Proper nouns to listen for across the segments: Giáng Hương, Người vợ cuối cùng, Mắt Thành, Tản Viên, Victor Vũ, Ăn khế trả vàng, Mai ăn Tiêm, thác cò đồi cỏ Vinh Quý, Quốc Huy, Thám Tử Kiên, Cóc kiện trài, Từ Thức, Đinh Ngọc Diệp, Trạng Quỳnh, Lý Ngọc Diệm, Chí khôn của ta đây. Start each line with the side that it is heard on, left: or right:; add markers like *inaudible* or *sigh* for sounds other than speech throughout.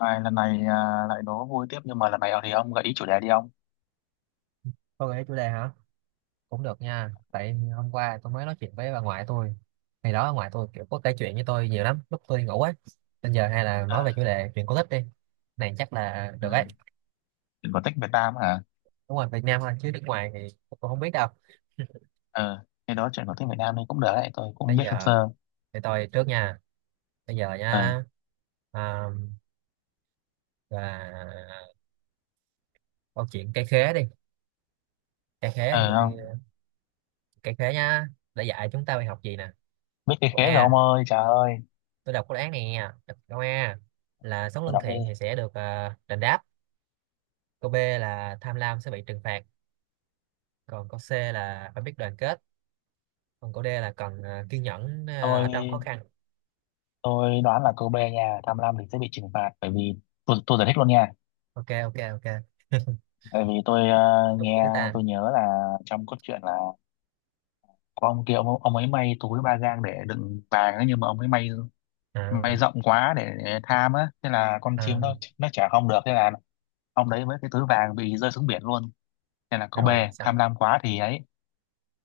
left: Này, lần này à, lại đố vui tiếp nhưng mà lần này ở thì ông gợi ý chủ đề đi ông.
right: Thôi gợi chủ đề hả? Cũng được nha. Tại hôm qua tôi mới nói chuyện với bà ngoại tôi. Ngày đó bà ngoại tôi kiểu có kể chuyện với tôi nhiều lắm. Lúc tôi đi ngủ á. Bây giờ hay là
left: Ờ.
right: nói về chủ đề chuyện cổ tích đi. Này chắc là
left: Ừ.
right: được ấy.
left: Chuyện cổ tích Việt Nam hả?
right: Đúng rồi, Việt Nam thôi. Chứ nước ngoài thì tôi không biết đâu.
left: Ờ Cái đó chuyện cổ tích Việt Nam thì cũng được đấy, tôi cũng
right: Bây
left: biết sơ
right: giờ
left: sơ.
right: thì tôi trước nha. Bây giờ
left: Ờ.
right: nha. À, là câu chuyện cây khế đi. Cây khế
left: Ờ
right: tôi.
left: không?
right: Cây khế nha. Đã dạy chúng ta bài học gì nè.
left: Biết cái
right: Câu
left: khế rồi ông
right: A.
left: ơi, trời ơi.
right: Tôi đọc câu án này nha. Câu A là sống
left: Tôi
right: lương
left: đọc đi.
right: thiện thì sẽ được đền đáp. Câu B là tham lam sẽ bị trừng phạt, còn câu C là phải biết đoàn kết, còn câu D là cần kiên nhẫn ở trong khó
left: Tôi
right: khăn.
left: tôi đoán là câu B nha, tham lam thì sẽ bị trừng phạt, bởi vì tôi giải thích luôn nha.
right: Ok, ok, ok.
left: Tại vì tôi
right: Đúng
left: nghe,
right: chữ ta.
left: tôi nhớ là trong cốt truyện là có ông kia ông ấy may túi ba gang để đựng vàng ấy, nhưng mà ông ấy may
right: À,
left: rộng quá để tham á, thế là con chim
right: à,
left: nó chả không được, thế là ông đấy với cái túi vàng bị rơi xuống biển luôn, nên là cô B
right: rồi
left: tham
right: xong.
left: lam quá thì ấy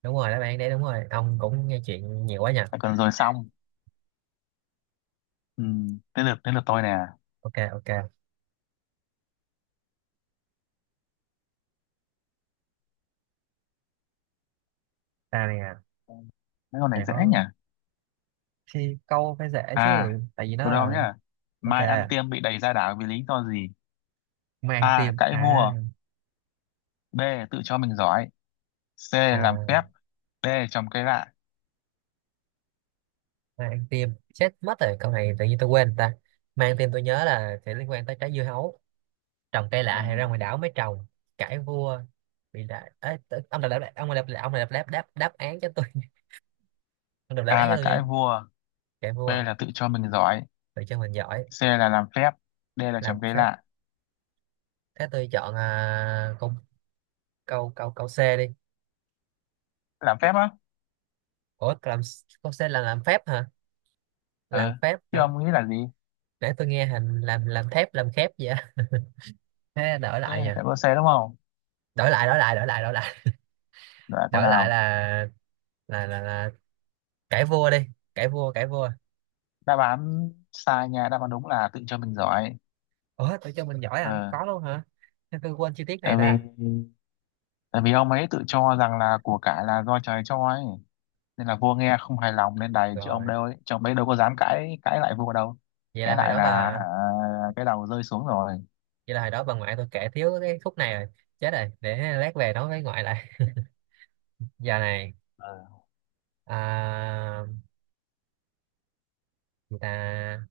right: Đúng rồi, đáp bạn đấy đúng rồi. Ông cũng nghe chuyện nhiều quá nhỉ.
left: là còn rồi xong. Ừ, đến lượt tôi nè.
right: Ok, ok. Ta này à,
left: Mấy con này
right: chả
left: dễ
right: có
left: nhỉ.
right: khi câu phải dễ
left: À,
right: chứ, tại vì nó
left: tôi đâu
right: là
left: nhá.
right: ok,
left: Mai Ăn Tiêm bị đày ra đảo vì lý do gì?
right: mang
left: A,
right: tim.
left: cãi vua. B, tự cho mình giỏi. C, làm
right: À
left: phép. D, trồng cây lạ.
right: Mang tim. Chết mất rồi, câu này tự nhiên tôi quên ta. Mang tim tôi nhớ là sẽ liên quan tới trái dưa hấu, trồng cây lạ
left: Ờ,
right: hay ra ngoài đảo mới trồng, cãi vua, bị đại. Ê, ông đọc đáp đáp đáp án cho tôi. *laughs* Ông đọc đáp
left: A
right: án cho
left: là
right: tôi nha.
left: cãi vua.
right: Cãi
left: B
right: vua à?
left: là tự cho mình giỏi.
right: Tự cho mình giỏi.
left: C là làm phép. D là
right: Làm
left: trồng cây
right: phép.
left: lạ.
right: Thế tôi chọn câu câu câu câu C đi.
left: Làm phép á.
right: Ủa, câu C là làm phép hả? Làm
left: Ừ,
right: phép
left: chứ
right: hả?
left: ông nghĩ là gì?
right: Nãy tôi nghe hình làm thép làm khép vậy á. *laughs* Thế đổi
left: Thế
right: lại
left: là
right: nha.
left: phải có C đúng không?
right: đổi lại đổi lại đổi lại đổi lại
left: Lại câu
right: đổi lại
left: nào?
right: là là cãi vua đi. Cãi vua.
left: Đáp án sai nha, đáp án đúng là tự cho mình giỏi.
right: Ủa, tự cho mình giỏi à?
left: Ờ,
right: Có luôn hả? Thế tôi quên chi tiết
left: tại
right: này
left: vì,
right: ta.
left: tại vì ông ấy tự cho rằng là của cải là do trời cho ấy, nên là vua nghe không hài lòng nên đày chứ ông
right: Rồi,
left: đâu ấy, chứ ông ấy đâu có dám cãi cãi lại vua đâu.
right: vậy là
left: Cãi
right: hồi
left: lại
right: đó
left: là,
right: bà
left: à, cái đầu rơi xuống rồi.
right: vậy là hồi đó bà ngoại tôi kể thiếu cái khúc này rồi. Chết rồi, để lát về nói với ngoại lại. *laughs* Giờ này
left: Ờ.
right: à, người ta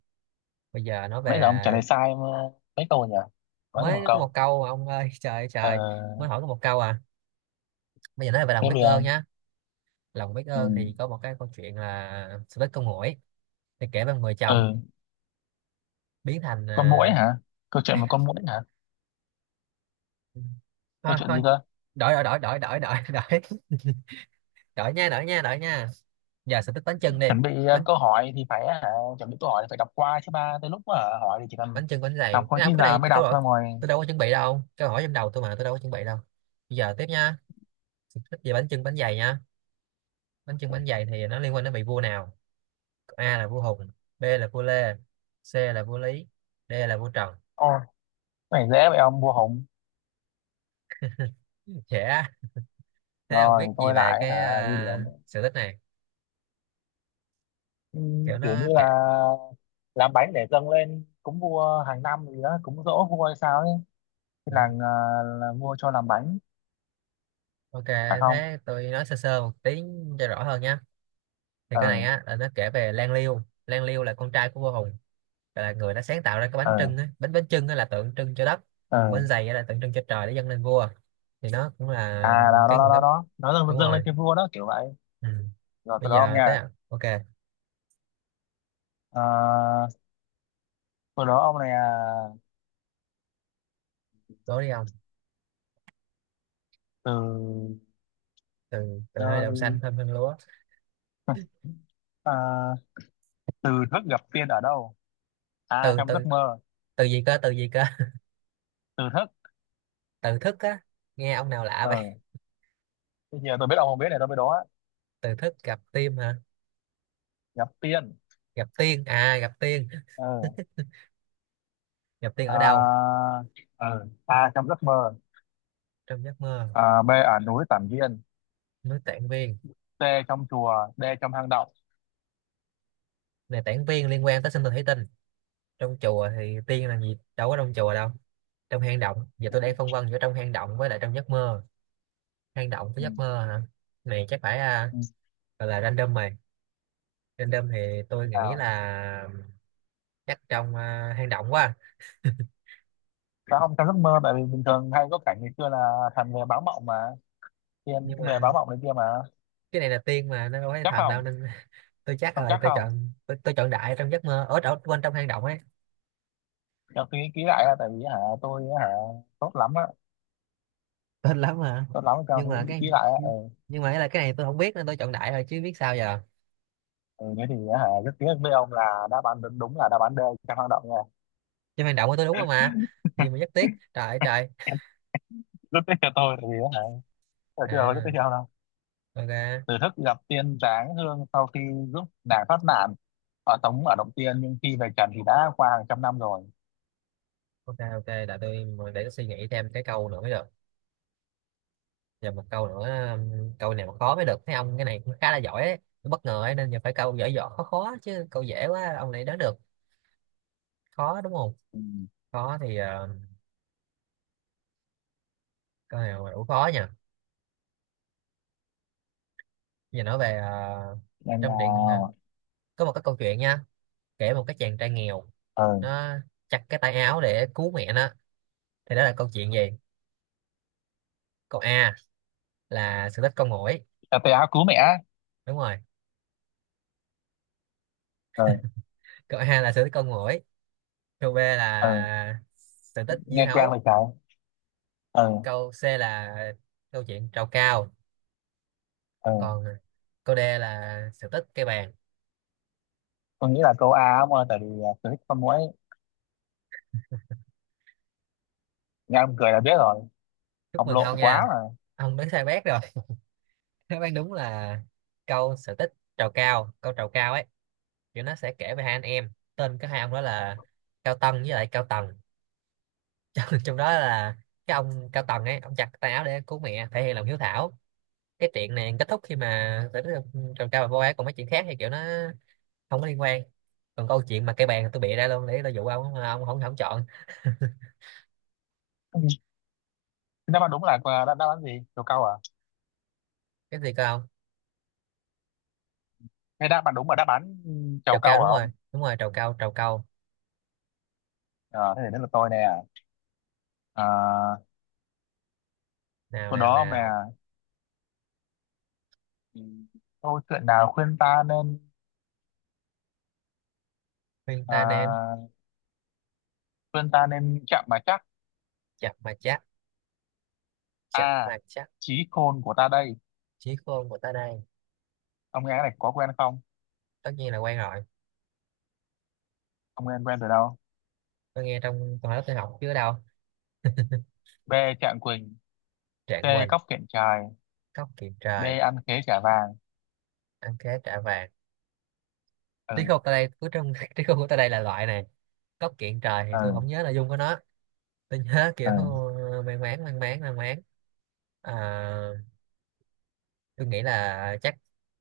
right: bây giờ nói
left: Nãy giờ
right: về.
left: ông trả lời sai mà. Mấy câu nhỉ? Vẫn có một
right: Mới có một
left: câu.
right: câu mà ông ơi. *laughs* Trời ơi
left: Ờ,
right: trời. Mới hỏi có một câu à. Bây giờ nói về lòng
left: tiếp
right: biết
left: đi
right: ơn
left: ông.
right: nhá. Lòng biết
left: Ừ.
right: ơn thì có một cái câu chuyện là sự tích con muỗi. Thì kể về một người chồng
left: Ừ.
right: biến thành
left: Con muỗi hả? Câu chuyện một
right: *laughs*
left: con muỗi hả? Câu
right: thôi
left: chuyện gì
right: thôi.
left: cơ?
right: Đổi đổi đổi đổi đổi. *laughs* đổi đổi đổi nha. Đổi nha. Đổi nha. Giờ sự tích bánh chưng đi.
left: Chuẩn bị
right: bánh
left: câu hỏi thì phải hả, chuẩn bị câu hỏi thì phải đọc qua chứ, ba tới lúc mà hỏi thì chỉ cần
right: bánh chưng bánh
left: đọc
right: dày,
left: thôi
right: cái nào
left: chứ
right: cái
left: già
right: này
left: mới
right: câu
left: đọc
right: hỏi.
left: ra ngoài.
right: Tôi đâu có chuẩn bị đâu, câu hỏi trong đầu tôi mà tôi đâu có chuẩn bị đâu. Bây giờ tiếp nha. Thích về bánh chưng bánh dày nha. Bánh chưng bánh dày thì nó liên quan đến vị vua nào? A là vua Hùng, b là vua Lê, c là vua Lý, d là vua Trần.
left: Ôi, cái này dễ vậy, ông vua Hùng.
right: Trẻ. Thế ông biết
left: Rồi
right: gì
left: tôi
right: về
left: lại
right: cái
left: hả? Ghi điểm.
right: sự tích này? Kiểu
left: Kiểu như
right: nó kệ.
left: là làm bánh để dâng lên cúng vua hàng năm gì đó, cúng giỗ vua hay sao ấy. Cái làng ờ, là vua cho làm bánh
right: Ok,
left: phải không?
right: thế tôi nói sơ sơ một tí cho rõ hơn nhé. Thì cái này
left: Ừ.
right: á là nó kể về Lan Liêu. Lan Liêu là con trai của vua Hùng, là người đã sáng tạo ra cái bánh trưng
left: Ừ.
right: á. Bánh bánh trưng á là tượng trưng cho đất, còn bánh
left: Ừ.
right: dày á là tượng trưng cho trời, để dâng lên vua. Thì nó cũng
left: À,
right: là
left: đó
right: cái
left: đó đó
right: nguồn
left: đó
right: gốc.
left: đó, nó
right: Đúng
left: dâng lên
right: rồi.
left: cho vua đó kiểu vậy.
right: Ừ.
left: Rồi từ
right: Bây
left: đó ông
right: giờ tới
left: nha.
right: à? Ok,
left: Ờ, từ đó ông này à,
right: đố đi ông.
left: từ
right: Từ. Từ nơi đồng
left: nơi
right: xanh thơm hương lúa.
left: à, từ Thức gặp tiên ở đâu? À
right: Từ
left: trong giấc
right: từ.
left: mơ.
right: Từ gì cơ? Từ gì cơ?
left: Từ Thức.
right: *laughs* Từ thức á. Nghe ông nào lạ vậy.
left: Ờ, bây giờ tôi biết ông không biết, này tôi biết đó.
right: Từ thức gặp tim hả?
left: Gặp tiên.
right: Gặp tiên à? Gặp tiên.
left: Ờ.
right: Gặp tiên ở đâu?
left: À, ờ, A, trong giấc mơ.
right: Trong giấc mơ.
left: À, B, ở núi Tản Viên.
right: Núi Tản Viên.
left: C, trong chùa. D, trong hang động.
right: Này Tản Viên liên quan tới sinh tồn thủy tinh. Trong chùa thì tiên làm gì đâu có trong chùa đâu. Trong hang động, giờ tôi đang phân vân giữa trong hang động với lại trong giấc mơ. Hang động với
left: Ừ.
right: giấc mơ hả? Này chắc phải
left: Ừ.
right: gọi là random mày. Random thì tôi nghĩ
left: À,
right: là chắc trong hang động quá.
left: sao không trong giấc mơ, tại vì bình thường hay có cảnh ngày xưa là thần về báo mộng mà, tiên
right: Nhưng
left: cũng về
right: mà
left: báo mộng này kia mà.
right: cái này là tiên mà nó đâu phải
left: Chắc
right: thần đâu
left: không?
right: nên *laughs* tôi chắc
left: Không
right: là
left: chắc
right: tôi
left: không,
right: chọn tôi, tôi chọn đại trong giấc mơ. Ở ở quên, trong hang động ấy.
left: cho tôi nghĩ kỹ lại á, tại vì hả, tôi hả, tốt lắm á,
right: Tên lắm mà.
left: tốt lắm, cho
right: nhưng
left: tôi
right: mà
left: nghĩ
right: cái
left: kỹ lại á. Ừ.
right: nhưng mà cái là cái này tôi không biết nên tôi chọn đại rồi chứ biết sao giờ.
left: Ừ, thế thì á hả, rất tiếc với ông là đáp án đúng, đúng là đáp án D, trong hang động nha.
right: Trong hang động của tôi đúng không mà? Gì mà rất tiếc, trời ơi trời.
left: *laughs* Em rất tiếc cho tôi tại vì á hả, tôi chưa rất tiếc
right: À,
left: cho ông đâu.
right: ok,
left: Từ Thức gặp tiên Giáng Hương sau khi giúp nàng thoát nạn ở tống ở động tiên, nhưng khi về trần thì đã qua hàng trăm năm rồi.
right: ok, ok. Để tôi suy nghĩ thêm cái câu nữa mới được. Giờ một câu nữa, câu này mà khó mới được, thấy ông cái này cũng khá là giỏi ấy. Tôi bất ngờ ấy, nên giờ phải câu giỏi giỏi khó khó chứ câu dễ quá ông này đoán được. Khó đúng không?
left: Ừ.
right: Khó thì câu này mà đủ khó nha. Giờ nói về
left: Nên là.
right: trong truyện có một cái câu chuyện nha, kể một cái chàng trai nghèo.
left: Ờ.
right: Nó chặt cái tay áo để cứu mẹ nó. Thì đó là câu chuyện gì? Câu A là sự tích con muỗi.
left: Ừ. Tôi áo cứu mẹ á.
right: Đúng rồi.
left: Ờ.
right: Câu A là sự tích con muỗi. Câu B
left: Ờ,
right: là sự tích dưa
left: nghe quen
right: hấu.
left: vậy trái. Ờ.
right: Câu C là câu chuyện trầu cao.
left: Ờ,
right: Còn câu D là sự tích cây bàn.
left: tôi nghĩ là câu A ông ơi, tại vì à, tôi thích con muỗi, nghe ông cười là biết rồi.
right: Chúc
left: Ông
right: mừng
left: lộ
right: ông nha.
left: quá mà. *laughs*
right: Ông đoán sai bét rồi. *laughs* Đáp án đúng là câu sự tích trầu cao. Câu trầu cao ấy. Kiểu nó sẽ kể về hai anh em, tên cái hai ông đó là Cao Tân với lại Cao Tần. *laughs* Trong đó là cái ông Cao Tần ấy, ông chặt tay áo để cứu mẹ, thể hiện lòng hiếu thảo. Cái chuyện này kết thúc khi mà sự tích trầu cao và vô ấy, còn mấy chuyện khác thì kiểu nó không có liên quan. Còn câu chuyện mà cây bàn tôi bịa ra luôn để tôi dụ ông mà ông không không chọn. *laughs*
left: Ừ. Đáp án đúng là à, đáp đáp án gì câu câu à?
right: Cái gì cơ ông?
left: Cái đáp bạn đúng là đáp án ừ, trầu
right: Trầu cau,
left: cau hả
right: đúng rồi.
left: ông?
right: Đúng rồi, trầu cau, trầu cau.
left: Ờ, thế thì đến là tôi nè. À,
right: Nào
left: sau
right: nào
left: đó ông nè,
right: nào.
left: ừ, câu chuyện nào khuyên ta nên
right: Khuyên ta nên
left: à, khuyên ta nên chậm mà chắc?
right: chập mà chắc. Chập
left: A,
right: mà chắc.
left: Chí Khôn Của Ta Đây.
right: Chí khôn của ta đây.
left: Ông nghe cái này có quen không?
right: Tất nhiên là quen rồi.
left: Ông nghe quen từ đâu?
right: Tôi nghe trong toàn lớp tôi học chứ ở đâu.
left: B, Trạng Quỳnh. C,
right: Trạng quỳnh.
left: Cóc Kiện Trài.
right: Cốc kiện
left: D,
right: trời.
left: Ăn Khế Trả Vàng.
right: Ăn khế trả vàng. Trí
left: Ừ.
right: khôn ta đây cứ trong *laughs* trí khôn của ta đây là loại này. Cốc kiện trời thì tôi
left: Ừ.
right: không nhớ nội dung của nó. Tôi nhớ *laughs* kiểu
left: Ừ.
right: mang máng mang máng mang máng. À, tôi nghĩ là chắc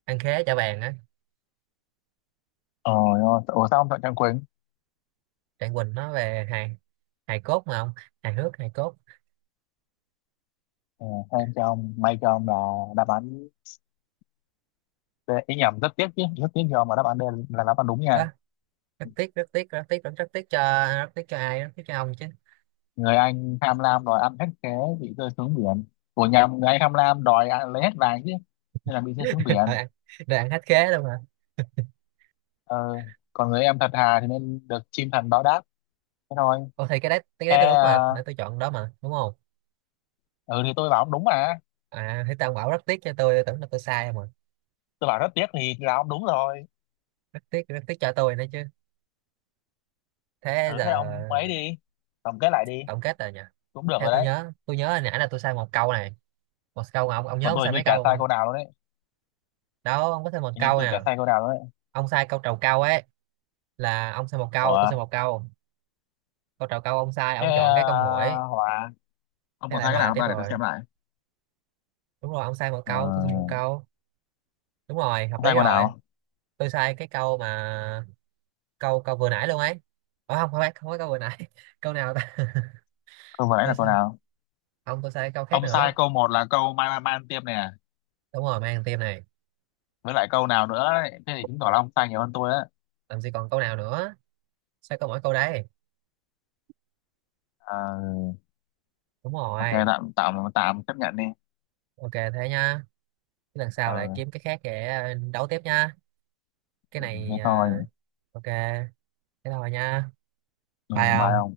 right: ăn khế trả vàng á.
left: Ôi, ôi, ủa sao ông chọn Trạng Quỳnh?
right: Trạng quỳnh nó về hài, hài cốt mà không, hài hước hài cốt.
left: Ừ, hay cho ông, may cho ông là đáp án D. Ý nhầm, rất tiếc chứ, rất tiếc cho ông mà đáp án D là đáp án đúng nha.
right: Ơ, rất tiếc, rất tiếc, rất tiếc, rất tiếc cho. Rất tiếc cho ai? Rất tiếc cho ông chứ.
left: Người anh tham lam đòi ăn hết, thế bị rơi xuống biển. Của nhà người anh tham lam đòi ăn, lấy hết vàng chứ, nên là bị rơi xuống
right: *laughs* rồi
left: biển.
right: ăn rồi ăn hết khế luôn mà.
left: Ờ, còn người em thật thà thì nên được chim thần báo đáp, thế thôi.
right: Ồ thì cái đấy, cái
left: Thế
right: đấy tôi đúng mà,
left: à,
right: nãy tôi chọn đó mà, đúng không?
left: ừ thì tôi bảo ông đúng mà.
right: À thì tao bảo rất tiếc cho tôi tưởng là tôi sai mà.
left: Tôi bảo rất tiếc thì là ông đúng rồi.
right: Rất tiếc, rất tiếc cho tôi nữa chứ. Thế
left: Thử thế
right: giờ
left: ông ấy đi, tổng kết lại đi.
right: tổng kết rồi nhỉ.
left: Cũng được
right: Theo
left: rồi
right: tôi
left: đấy.
right: nhớ tôi nhớ hồi nãy là tôi sai một câu này. Một câu mà Ông nhớ
left: Còn
right: ông
left: tôi
right: sai
left: hình như
right: mấy
left: chả
right: câu không?
left: sai câu
right: Không?
left: nào luôn đấy.
right: Đó, ông có thêm một
left: Hình như
right: câu
left: tôi chả
right: nè.
left: sai câu nào luôn đấy.
right: Ông sai câu trầu cau ấy, là ông sai một câu, tôi
left: Ủa,
right: sai một câu. Câu trầu cau ông sai,
left: thế
right: ông
left: à,
right: chọn cái con muỗi.
left: hòa. Ông
right: Thế
left: còn
right: lại
left: sai cái nào
right: hòa
left: không
right: tiếp
left: ta, để tôi
right: rồi.
left: xem lại.
right: Đúng rồi, ông sai một
left: Ờ,
right: câu, tôi sai một câu. Đúng rồi, hợp
left: không sai
right: lý
left: câu
right: rồi.
left: nào.
right: Tôi sai cái câu mà câu câu vừa nãy luôn ấy. Ờ không, không phải, không phải câu vừa nãy. *laughs* Câu nào ta?
left: Câu vừa
right: *laughs*
left: nãy là
right: tôi
left: câu
right: sai
left: nào?
right: không, tôi sai cái câu khác
left: Ông sai
right: nữa.
left: câu một là câu mai mai mai ăn tiêm này à.
right: Đúng rồi, mang tim này.
left: Với lại câu nào nữa ấy. Thế thì chứng tỏ là ông sai nhiều hơn tôi á.
right: Làm gì còn câu nào nữa, sao có mỗi câu đấy.
left: Ờ,
right: Đúng
left: ok,
right: rồi.
left: tạm tạm tạm chấp nhận đi.
right: Ok, thế nha. Cái lần sau lại
left: Ờ,
right: kiếm cái khác để đấu tiếp nha. Cái
left: thế
right: này
left: thôi.
right: ok, thế thôi nha.
left: Ừ,
right: Bye
left: bye
right: ông.
left: ông.